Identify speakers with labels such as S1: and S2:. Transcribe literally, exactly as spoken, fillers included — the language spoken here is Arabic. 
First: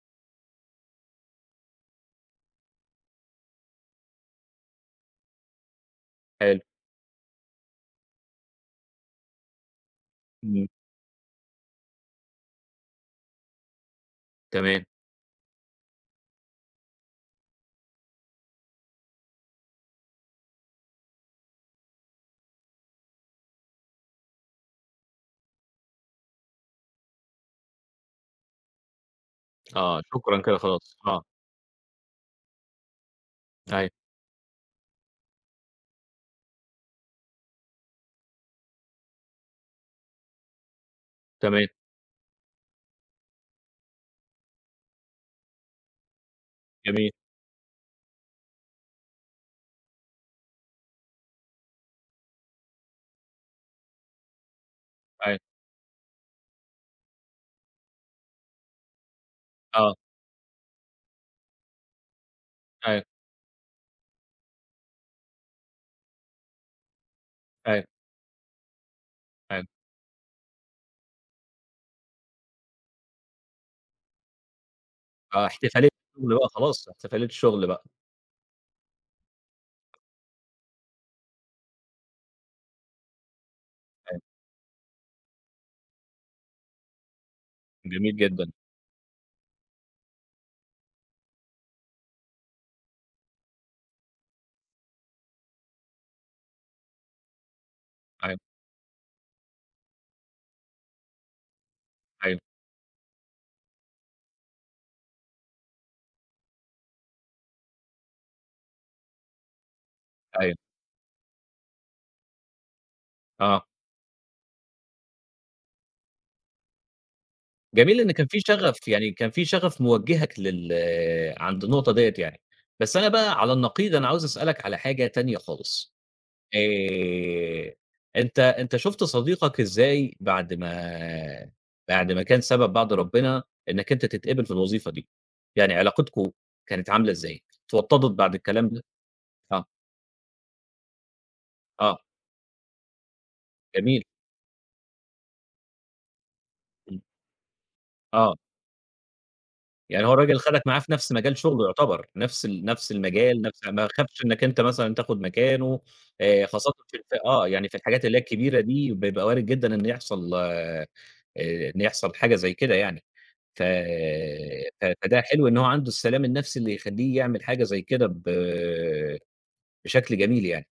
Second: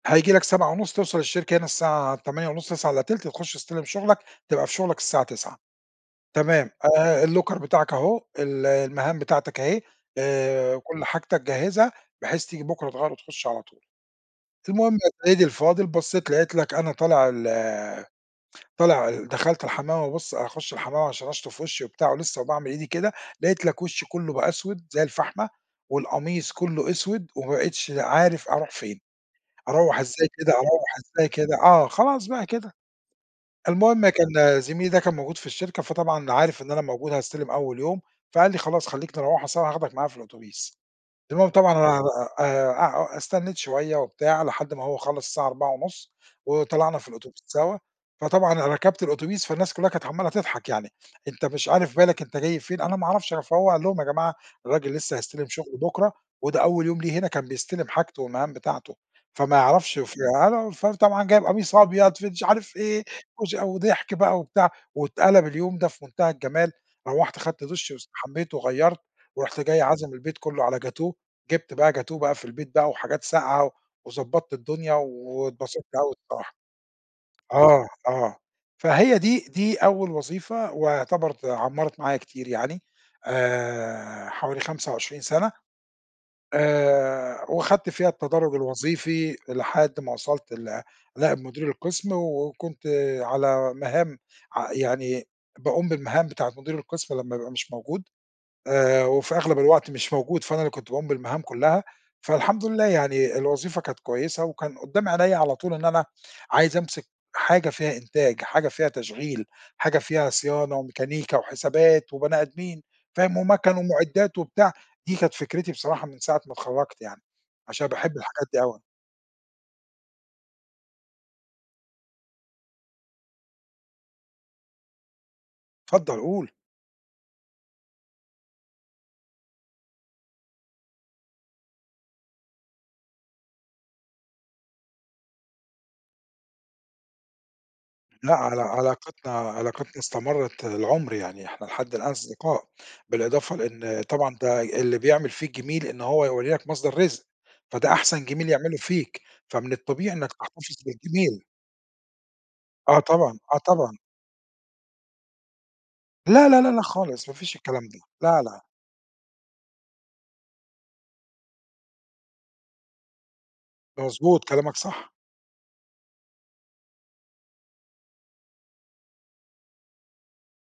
S1: هييجي لَك سبعة ونص توصَل الشركة هنا الساعة تمانية ونص تسعة إلّا تِلت تخُش تستلم شُغلَك، تبقى في شُغلَك الساعة تسعة.
S2: حلو.
S1: تمام. آآ الlocker بتاعَك أهو ال المَهام بتاعتَك أهي
S2: إمم.
S1: آآ وكل حاجتَك جهّزها بحيث تييجي بُكرة تغيَّر وتخُش على طول.
S2: تمام.
S1: المُهم يا سَيّدي الفاضل بصّيت لقيت لَك أنا طالع ال طالع ال دخَلت الحمام وبابُص أخُش الحمام علشان أشطُف وشّي وبتاع ولسّه وباعمل إيدي كده، لقيت لَك وشي كلّه بقى أسود زي الفحمة، والقميص كُلّه أسود وما بقيتش د عارف أروح فين. أروَّح
S2: آه
S1: إزاي
S2: شكرًا
S1: كده،
S2: كده
S1: أروَّح
S2: خلاص، آه.
S1: إزاي كده؟ آه خلاص بقى كده.
S2: أيوَه.
S1: المُهم كان زميلي ده كان موجود في الشركة، فطبعًا عارف إن أنا موجود هاستلم أول اليوم، فقال لي "خلاص خلّيك نروَّح سوا، هاخدَك معايا في الأوتوبيس" المُهم
S2: تمام.
S1: طبعًا أنا أع أ استنّيت شويّة وبتاع لحد ما هو خلَّص الساعة أربعة ونص، وطلَعنا في
S2: جَميل.
S1: الأوتوبيس سوا، فطبعًا أنا ركَبت الأوتوبيس فالناس كلهّا كانت عمّالة تضحَك يعني. أنت مش عارف بالَك، أنت جاي فين، أنا ما أعرَفش، فهو قال لهم "يا جماعة الراجل لسّه
S2: أيوَه.
S1: هيستلم شُغله بُكرة وده أول يوم له هنا كان بيستلم حاجته والمَهام بتاعته، فما
S2: آه.
S1: يعرَفش" وفي أنا وفر طبعًا جاي بقميص أبيض في دش عارف
S2: أيوَه.
S1: إيه، وش وضحك بقى وبتاع واتقلَب اليوم ده في منتهى الجمال. روَّحت أخدت
S2: أيوَه.
S1: دُش، واستحمّيت، وغيّرت، ورُحت
S2: حلو.
S1: جاي عازم البيت كلّه على جاتوه، جِبت بقى جاتوه بقى في البيت بقى، وحاجات ساقعة، وضبّطت الدُنيا،
S2: آه
S1: واتبسطت
S2: احتفالية
S1: أوي
S2: الشغل بقى
S1: الصراحة.
S2: خلاص، احتفالية الشغل بقى.
S1: آه، آه فهي دي دي أول وظيفة واعتبرِت عمَّرِت معايا كتير يعني
S2: حلو.
S1: آآ حوالي خمسة وعشرين سَنة، آآ وخدت فيها
S2: جميل جدًا.
S1: التدرُّج الوظيفي لحد ما وصَلت ل لنائب مدير القِسم و وكنت على مَهام ع يعني باقوم بالمهام بتاعة مدير القِسم لمّا يبقى مش موجود،
S2: أيوَه.
S1: آآ وفي أغلب الوقت مش موجود فأنا اللي كنت باقوم بالمَهام كُلّها،
S2: أيوَه.
S1: فالحمد لله يعني الوظيفة كانت كويّسة وكان قدّام عينيا على طول إن أنا عايز أمسِك حاجة فيها إنتاج حاجة فيها تشغيل حاجة فيها
S2: أيوَه.
S1: صيانة، وميكانيكا، وحسابات، وبني آدمين. فاهم؟
S2: آه.
S1: ومَكن، ومُعدّات، وبتاع دي كانت فكرتي بصراحة من ساعة ما اتخرّجت يعني، علشان أنا
S2: جَميل إن
S1: باحب
S2: كان في
S1: الحاجات دي أوي أنا.
S2: شغف يعني كان في شغف موجهَك لل عَند النقطة ديّة يعني، بس أنا بقى على النقيض أنا عاوز أسألَك على حاجة تانية خالص.
S1: اتفضَّل قُل.
S2: آآ أنت أنت شُفت صديقَك إزاي بَعد ما بَعد ما كان سبب بَعد ربنا إنَّك أنت تتقبل في الوظيفة؟ دي يعني علاقتكم كانت عاملة إزاي؟ اتوطدت
S1: لأ
S2: بَعد
S1: على
S2: الكلام ده؟
S1: علاقتنا
S2: آه.
S1: علاقتنا استمرّت العُمر يعني إحنا لحد
S2: آه.
S1: الآن أصدقاء بالإضافة لإن
S2: جَميل.
S1: طبعًا ده ي اللي بيعمل فيك جِميل إن هو يورّي لَك مصدَر
S2: إمم.
S1: رزق، فده أحسن
S2: آه.
S1: جِميل يعمله فيك، فمن
S2: يعني
S1: الطبيعي
S2: هو
S1: إنَّك
S2: الراجل خدَك
S1: تَحتفِظ
S2: معاه في نَفْس مجال
S1: بالجِميل.
S2: شُغله يُعتبَر، نفْس ال نفْس
S1: آه طبعًا،
S2: المجال
S1: آه
S2: نفْس ما
S1: طبعًا.
S2: خافش إنَّك أنت مثلًا تاخد مكانه آآ
S1: لا، لا،
S2: خاصةً
S1: لا
S2: في ال في
S1: خالص ما
S2: آه
S1: فيش
S2: يعني في
S1: الكلام ده
S2: الحاجات اللي هي
S1: لا،
S2: الكبيرة
S1: لا.
S2: دي بيبقى وارد جدًا إن يحصَل آآ إن يحصَل حاجة زي كده يعني، ف
S1: ده مضبوط، كلامَك
S2: ف
S1: صح.
S2: فده حلو إن هو عَنده السلام النَفْسي اللي يخلّيه يعمل حاجة زي كده ب بشَكل جَميل يعني.